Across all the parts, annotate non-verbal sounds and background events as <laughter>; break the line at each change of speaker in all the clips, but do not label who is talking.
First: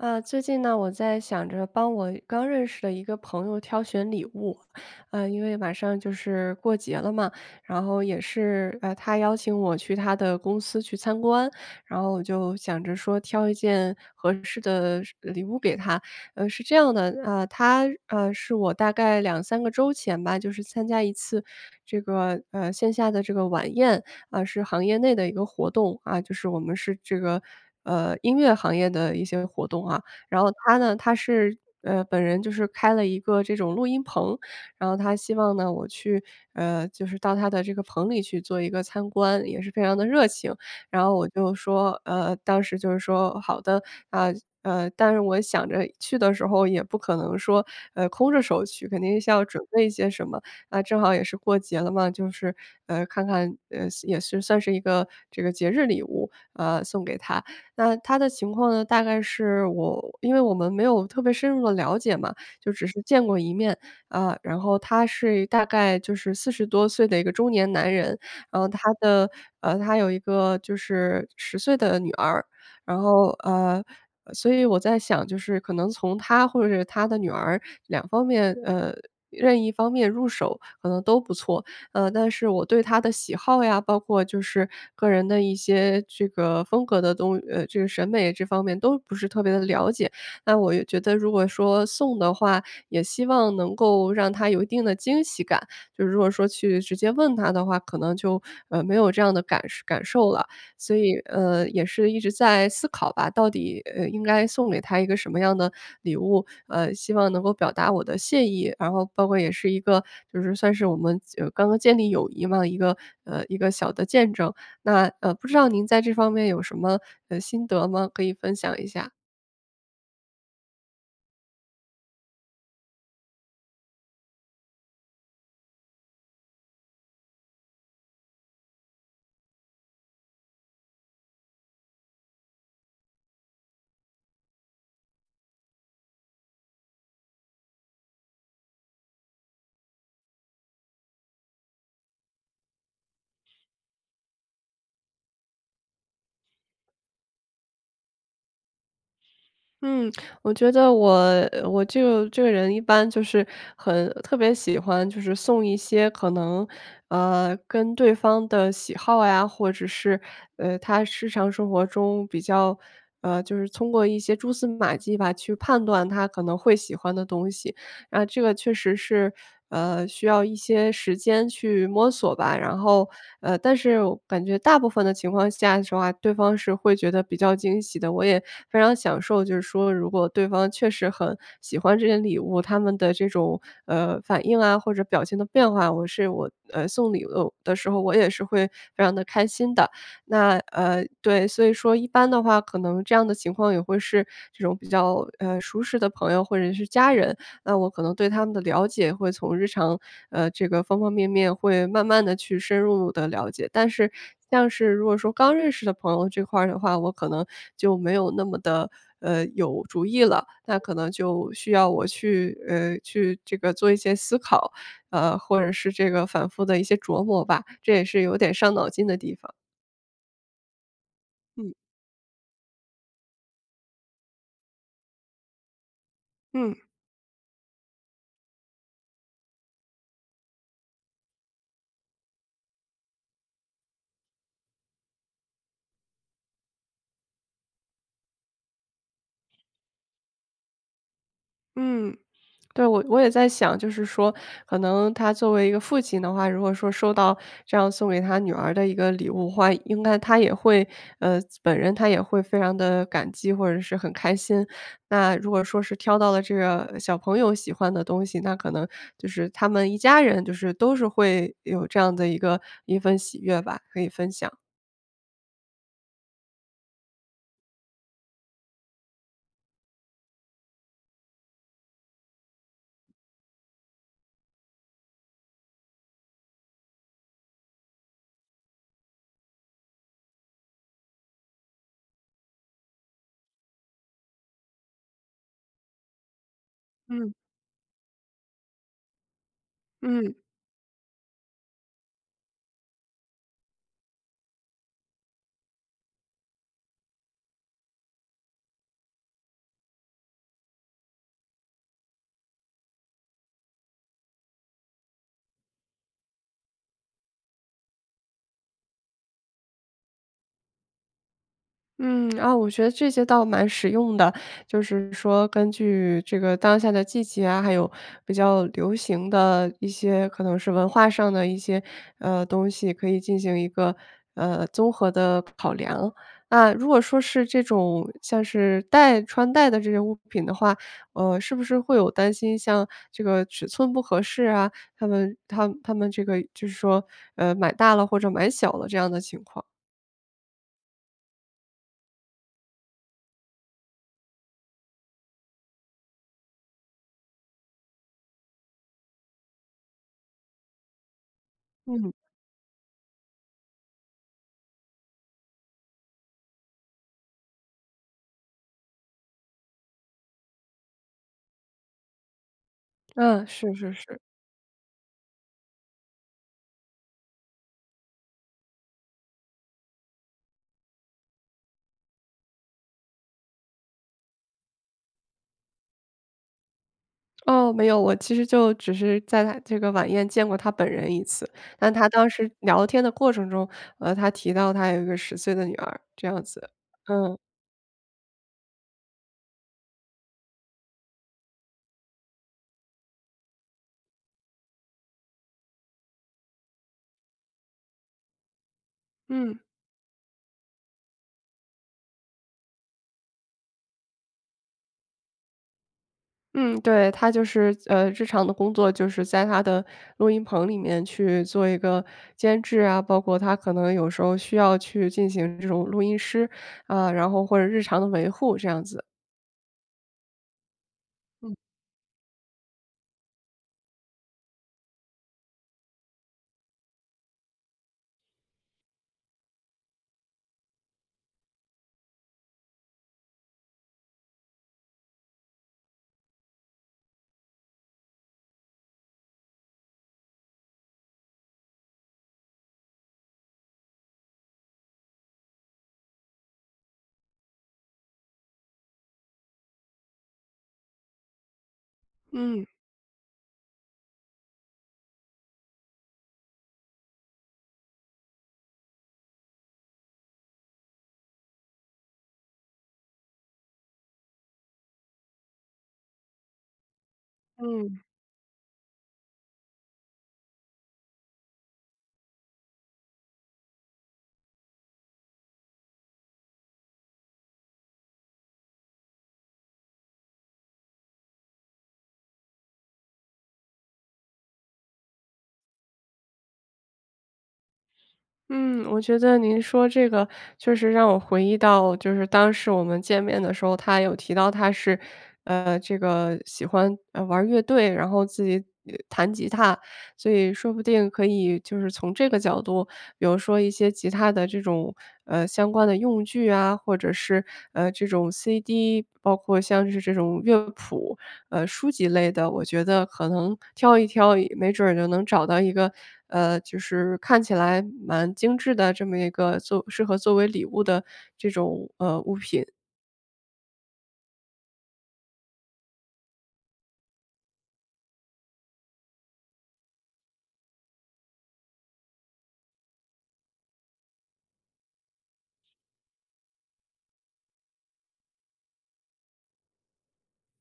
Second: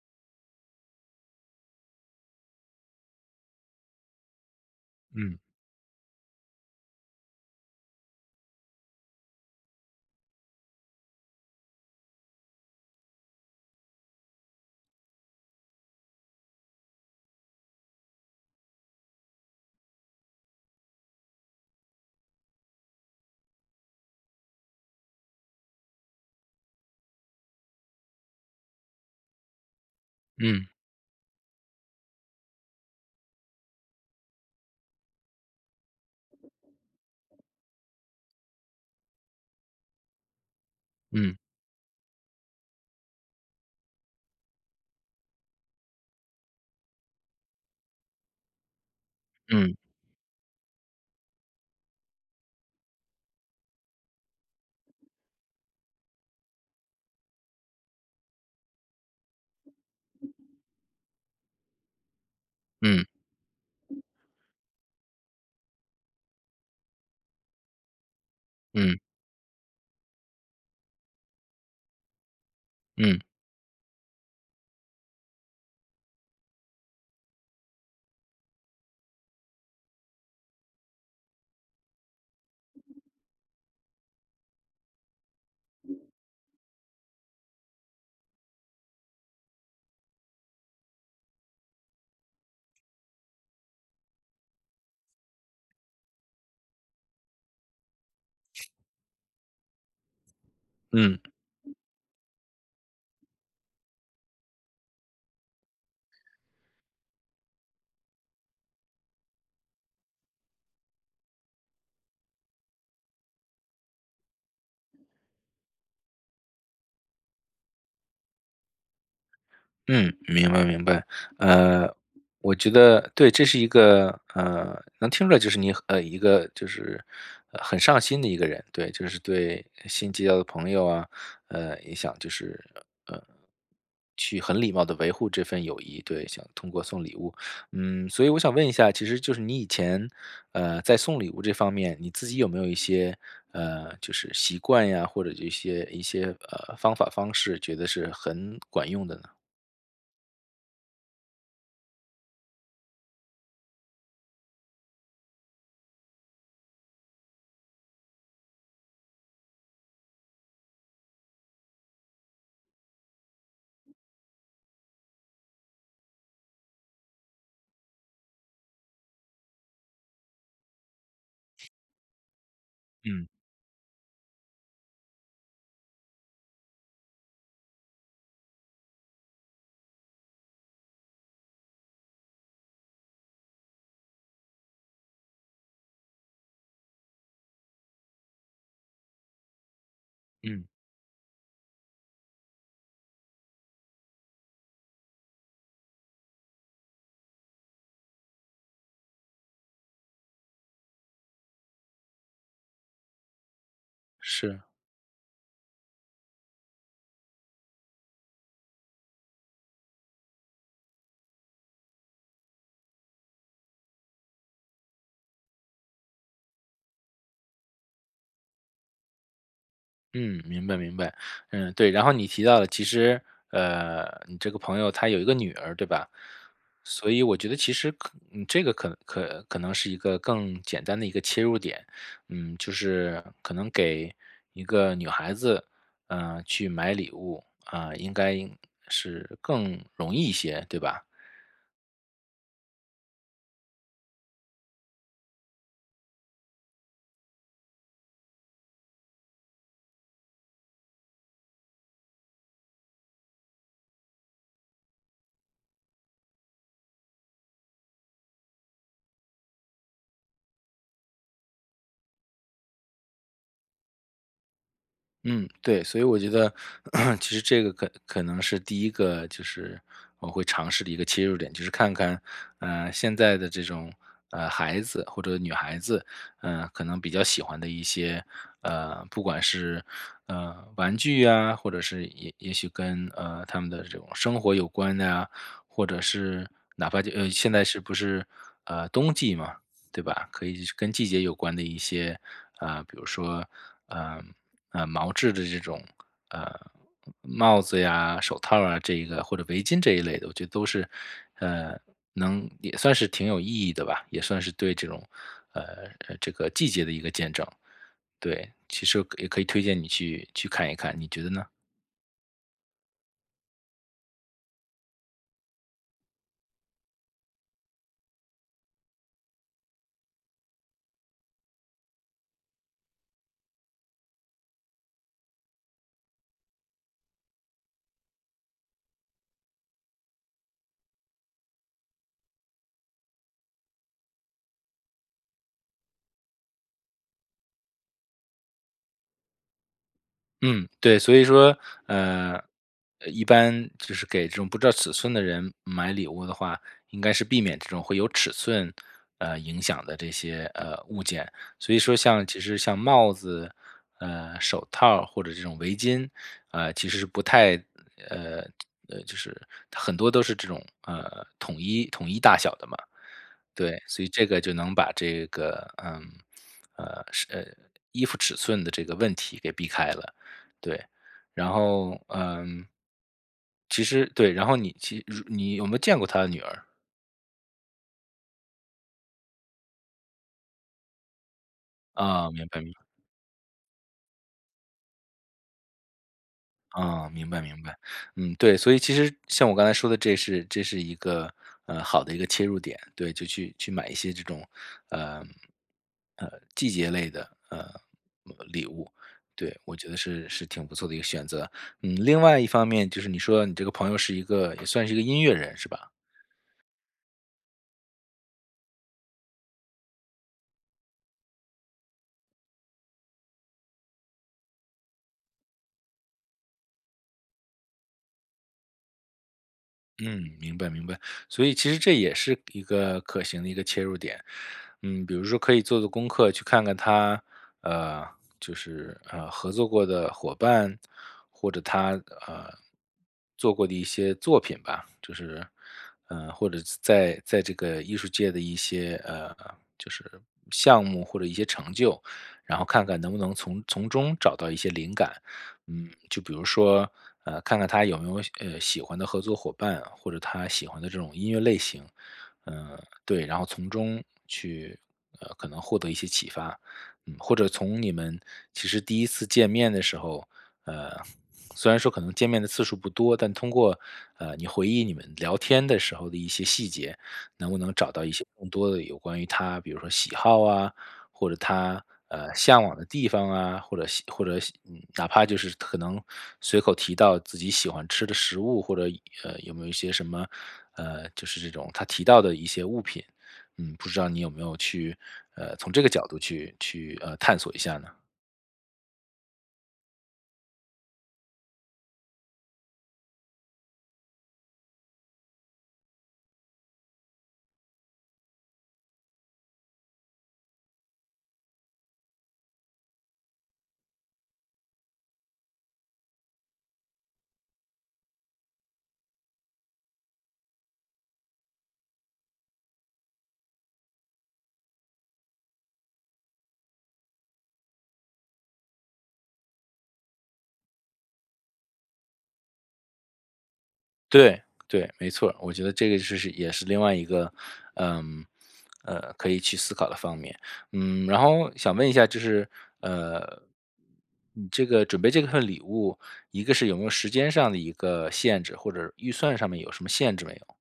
呃，最近呢，我在想着帮我刚认识的一个朋友挑选礼物，呃，
嗯。
因为马上就是过节了嘛，然后也是，呃，他邀请我去他的公司去参观，然后我就想着说挑一件合适的是呃，礼物给他。呃，是这样的，呃，他，呃，是我大概2-3个周前吧，就是参加一次这个，呃，线下的这个晚宴，啊，是行业内的一个活动，啊，就是我们是这个，呃，音乐行业的一些活动啊，然后
嗯。
他呢，他是，呃，本人就是开了一个这种录音棚，然后他希望呢，我去，呃，就是到他的这个棚里去做一个参观，也是非常得热情，然后我
嗯。
就说，呃，当时就是说好的。呃，呃，但是我想着去的时候也不可能说，呃，空着手去，肯定是要准
嗯。
备一些什么，啊，正好也是过节了嘛，就是，呃，看看，呃，也是算是一个这个节日礼物，呃，送给他。那他的情况呢，大概是我因为我们没有特别深入地了解嘛，就只是
嗯。
见过一面，呃，然后他是一大概就是40多岁的一个中年男人，然后他
嗯。
的，呃，他有一个就是10岁的女儿，然
嗯。
后，呃，所以我在想就是可能从他，或者是他的女儿2方面，呃，任一方面入手可能都不错。呃，但是我对他的喜好呀，包括就是个人的一些这个风格的东，呃，这个审美这方面都不是特别地了解，那我也觉得如果说送的话，也希望能够让他有一定的惊喜感，就是如果说去直接问他的话，可能就，呃，没有这样的感受感受了，所以，
嗯。
呃，也是一直在思考吧，到底，呃，应该送给他一个什么样的礼物，呃，希望能够表达我的谢意，然后包括也是一个就是算是我们就刚刚建立友谊嘛，一个，呃，一个小的见证。那，呃，不知道您在这方面有什么，呃，心得吗？可以分享一下。
嗯，明白明白，呃，我觉得对，这是一个，呃，能听出来就是你一个就是很上心的一个人。对，就是对新结交的朋友啊，呃，也想就是，呃，去很礼貌地维护这份友谊，对，想通过送礼物。嗯，所以我想问一下，其实就是你以前，呃，在送礼物这方面，你自己有没有一些，呃，就是习惯呀，或者一些一些，呃，方法方式觉得是很管用的呢？
嗯，我觉得我我就这个人一般就是很特别喜欢就是送一些可能，呃，跟对方的喜好呀，或者是，呃，他日常生活中比较，呃，就是通过一些蛛丝马迹吧，去判断他可能会喜欢的东西。那这个确实是，呃，需要一些时间去摸索吧，然后，
嗯。
呃，但是我感觉大部分的情况下的话，对方是会觉得比较惊喜的，我也非常享受就是说如果对方确实很喜欢这些礼物，他们的这种，呃，反应啊，或者表情的变化，我是我，呃，送礼物的时候我也是会非常得开心的。那，
嗯。
呃对，所以说一般的话可能这样的情况也会是这种比较，呃，舒适的朋友或者是家人，那我可能对他们的了解会从日常，呃，这个方方面面会慢慢地去深入的了解。但是
是。
像是如果说刚认识的朋友这块的话，我可能就没有那么得，呃，有主意了，那可能就需要我去，呃，去这个做一些思考，呃，或者是这个反复的一些琢磨吧，这也是有点伤脑筋的地方。
嗯，明白明白。嗯，
嗯。
对，然后你提到的其实，呃，你这个朋友他有一个女儿对吧？
嗯。
所以我觉得其实可这个可可可能是一个更简单的一个切入点。嗯，就是可能给一个女孩子，呃，去买礼物，啊，应该是更容易一些，对吧？
嗯，对。我我也在想，就是说可能他作为一个父亲的话，如果说收到这样送给他女儿的一个礼物的话，应该他也会呃，本人他也会非常地感激，或者是很开心。那如果说是挑到了这个小朋友喜欢的东西，那可能就是他们一家人就是都是会有这样的一个一份喜悦吧，可以分享。
嗯，对。所以我觉得 <clears throat> 其实这个可可能是第1个就是我会尝试的一个切入点，就是看看，呃，现在的这种呃，孩子或者女孩子，呃，可能比较喜欢的一些呃，不管是，呃，玩具呀，或者是也也许跟，呃，他们的这种生活有关的呀，或者是哪怕就呃，
嗯。
现在是不是，呃，冬季嘛，对吧？
嗯。
可以跟季节有关的一些，呃，比如说，呃呃，毛制的这种，呃，帽子呀，手套儿啊这一个，或者围巾这一类的，我觉得都是，呃，能也算是挺有意义的吧。也算是对这种，呃，这个季节的一个见证，对。其实也可以推荐你去去看一看，你觉得呢？
嗯。啊，我觉得这些倒蛮实用的，就是说根据这个当下的季节啊，还有比较流行的一些可能是文化上的一些，呃，东西，可以进行一个，呃，综合的考量。那如果说是这种，像是戴穿戴的这些物品的话，呃，是不是会有担心像这个尺寸不合适啊，它们它们它们这个就是说，呃，买大了或者买小了这样的情况？
嗯，对。所以说，呃，一般就是给这种不知道尺寸的人买礼物的话，应该是避免这种会有尺寸，呃，影响的这些，呃，物件。所以说
嗯。
像其实像帽子，呃，手套儿或者这种围巾，呃，其实是不太，呃，呃，就是很多都是这种，呃，统一统一大小的嘛，
嗯，是
对，
是
所以
是。
这个就能把这个，呃，呃，呃，衣服尺寸的这个问题给避开了，对。然后，呃，其实对，然后你其你有没有见过他的女儿？
哦，没有，我其实就只是在他这个晚宴见过他本人1次，那他当
嗯，明
时
白明白。
聊天的过程中，呃，他提到他有一个10岁的女儿，这样子。
啊，明
嗯。
白明白。嗯，对，所以其实像我刚才说的这是这是一个，呃，好的一个切入点，对，就去去买一些这种，呃，呃，季节类的，呃，礼物，
嗯。
对，我觉得是是挺不错的一个选择。嗯，另外一方面就是你说到你这个朋友是一个也算是一个音乐人是吧？
嗯，对，他就是，呃，日常的工作就是在他的录音棚里面去做一个监制啊，包括他可能有时候需要去进行这种录音师，啊，然后或者日常的维护这样子。
嗯，明白明白。所以
嗯。
其实这也是一个可行的一个切入点，嗯，比如说可以做做功课去看看他，呃，就是，呃，合作过的伙伴，或者他，呃，做过的一些作品吧，就是，呃，或者在在这个艺术界的一些，呃，就是项目或者一些成就，然后看看能不能从从中找到一些灵感。嗯，就比如说，呃，看看他有没有，呃，喜欢的合作伙伴啊，或者他喜欢的这种音乐类型。
嗯。
嗯，对，然后从中去，呃，可能获得一些启发，嗯，或者从你们其实第1次见面的时候，呃，虽然说可能见面的次数不多，但通过，呃，你回忆你们聊天的时候的一些细节，能不能找
嗯。
到一些更多的有关于他比如说喜好啊、或者他，呃，向往的地方啊、或者或者嗯，哪怕就是可能随口提到自己喜欢吃的食物、或者，呃，有没有一些什么，呃，就是这种他提到的一些物品。嗯，不知道你有没有去，呃，从这个角度去去，呃，探索一下呢？
嗯，我觉得您说这个确实让我回忆到就是当时我们见面的时候，他有提到他是，呃，这个喜欢，呃，玩乐队，然后自己弹吉他，所以说不定可以就是从这个角度，比如说一些吉他的这种，呃，相关的用具啊，或者是，呃，这种 CD，包括像是这种乐谱，呃，书籍类的，我觉得可能挑一挑，没准儿也能找到一个，呃，就是看起来蛮精致的这么一个做适合作为礼物的这种，呃，物品。
对，对，没错。我觉得这个就是也是另外一个，嗯，呃，可以去思考的方面。嗯，然后想问一下就是，呃嗯，这个准备这份礼物，一个是有没有时间上的一个限制或者预算上面有什么限制没有？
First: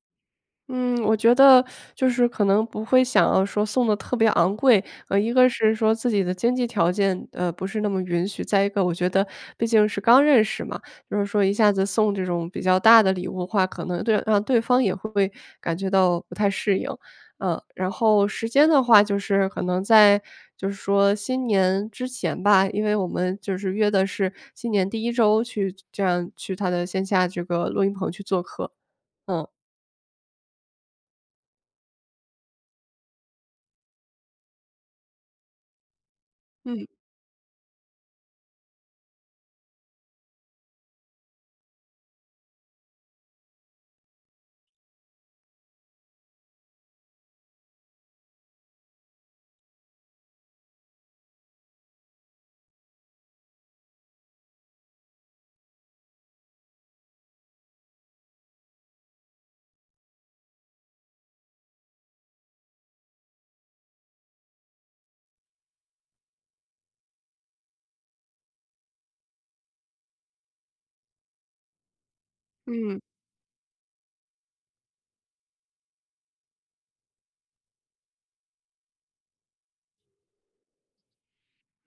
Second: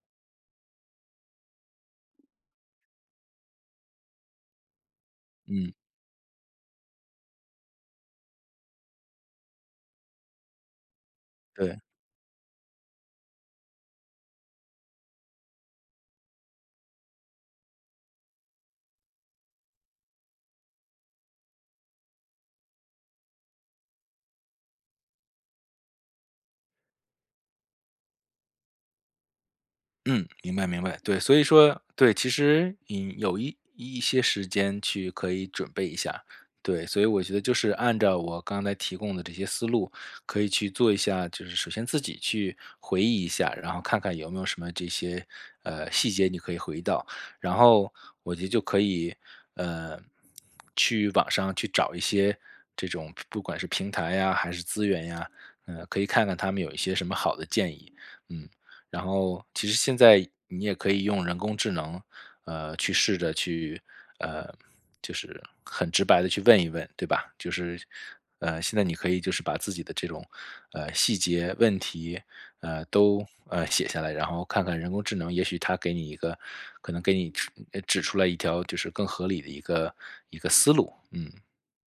嗯，我觉得 <sucks teeth> 就是可能不会想要说送得特别昂贵。呃，一个
嗯。
是说自己的经济条件呃，不是那么允许，再一个我觉得毕竟是刚认识嘛，就是说一下
对。
子送这种比较大的礼物的话，可能对让对方也会感觉到不太适应，呃。然后时间的话就是可能在就是说新年之前吧，因为我们就是约的是新年第1周去这样去他的线下这个录音棚去做客。嗯。
嗯，明白明白，对。所以说对，其实引有一一些时间去可以准备一下，对，
嗯。
所以我觉得就是按照我刚才提供的这些思路可以去做一下。就是首先自己去回忆一下，然后看看有没有什么这些，呃，细节，你可以回忆到。然后我觉得就可以，呃，去网上去找一些这种不不管是平台呀还是资源呀，呃，可以看看他们有一些什么好的建议，嗯。然后其实现在你也可以用人工智能，呃，去试着去，呃，就是很直白地去问一问，对吧？就是呃，现在你可以就是把自己的这种，呃，细节问题，呃，
嗯。
都呃，写下来，然后看看人工智能，也许它给你一个可能给你指诶，指出了一条就是更合理的一个一个思路，嗯。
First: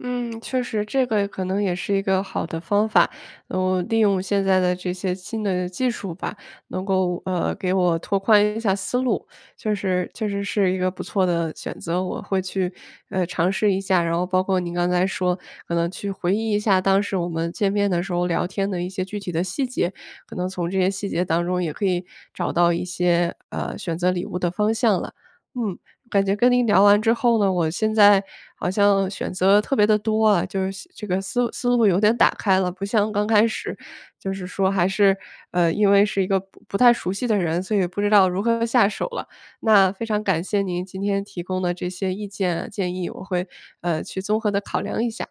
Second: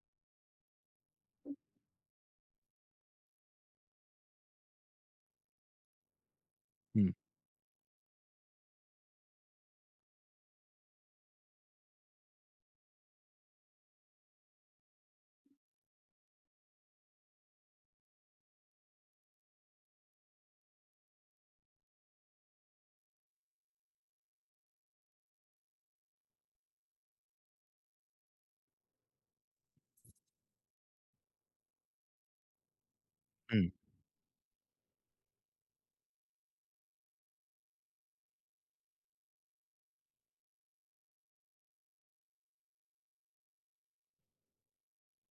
嗯，确实这个可能也是一个好的方法。嗯，利用现在的这些新的技术吧，能
嗯。
够，呃，给我拓宽一下思路，就是确实是一个不错的选择，我会去，呃，尝试一下。然后包括您刚才说可能去回忆一下当时我们见面的时候聊天的一些具体的细节，可能从这些细节当中也可以找到一些，呃，选择礼物的方向了。嗯，感觉跟您聊完之后呢，我现在好像选择特别地多啊，就是现这个思思路有点打开了，不像刚开
嗯。
始就是说还是，呃，因为是一个不不太熟悉的人，所以不知道如何下手了。那非常感谢您今天提供的这些意见、建议，我会，呃，去综合地考量一下。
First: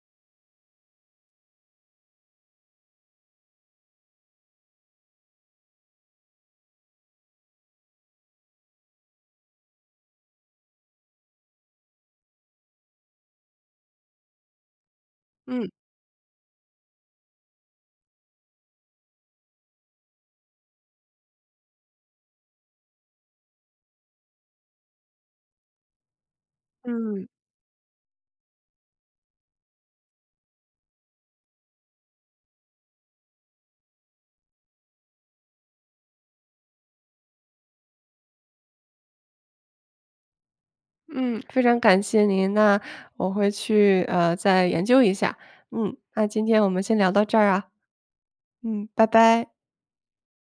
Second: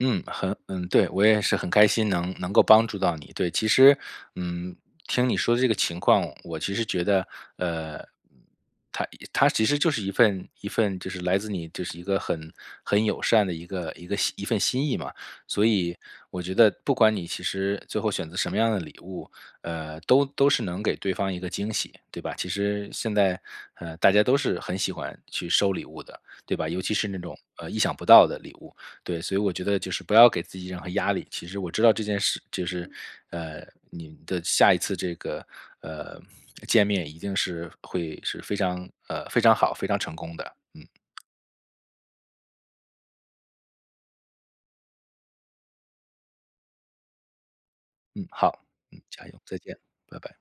嗯，很嗯对。我也是很开心能能够帮助到你，对。其实，嗯，听你说的这个情况，我其实觉得，呃，嗯，它它其实就是一份一份就是来自你就是一个很很友善的一个一个一份心意嘛。所
嗯。
以我觉得不管你其实最后选择什么样的礼物，呃，都都是能给对方一个惊喜，对吧？其实现在，呃，大家都是很喜欢去收礼物的，对吧？尤其是那
嗯。
种，呃，意想不到的礼物，对。所以我觉得就是不要给自己任何压力，其实我知道这件事就是，呃，你的下一次这个，呃见面一定是会是非常呃，非常好、非常成功的。嗯。
嗯，非常感谢您。那我会去，呃，再研究一下。嗯，那今天我们先聊到这儿啊。
嗯，好。
嗯，
嗯，
拜
加油。
拜。
再见，拜拜。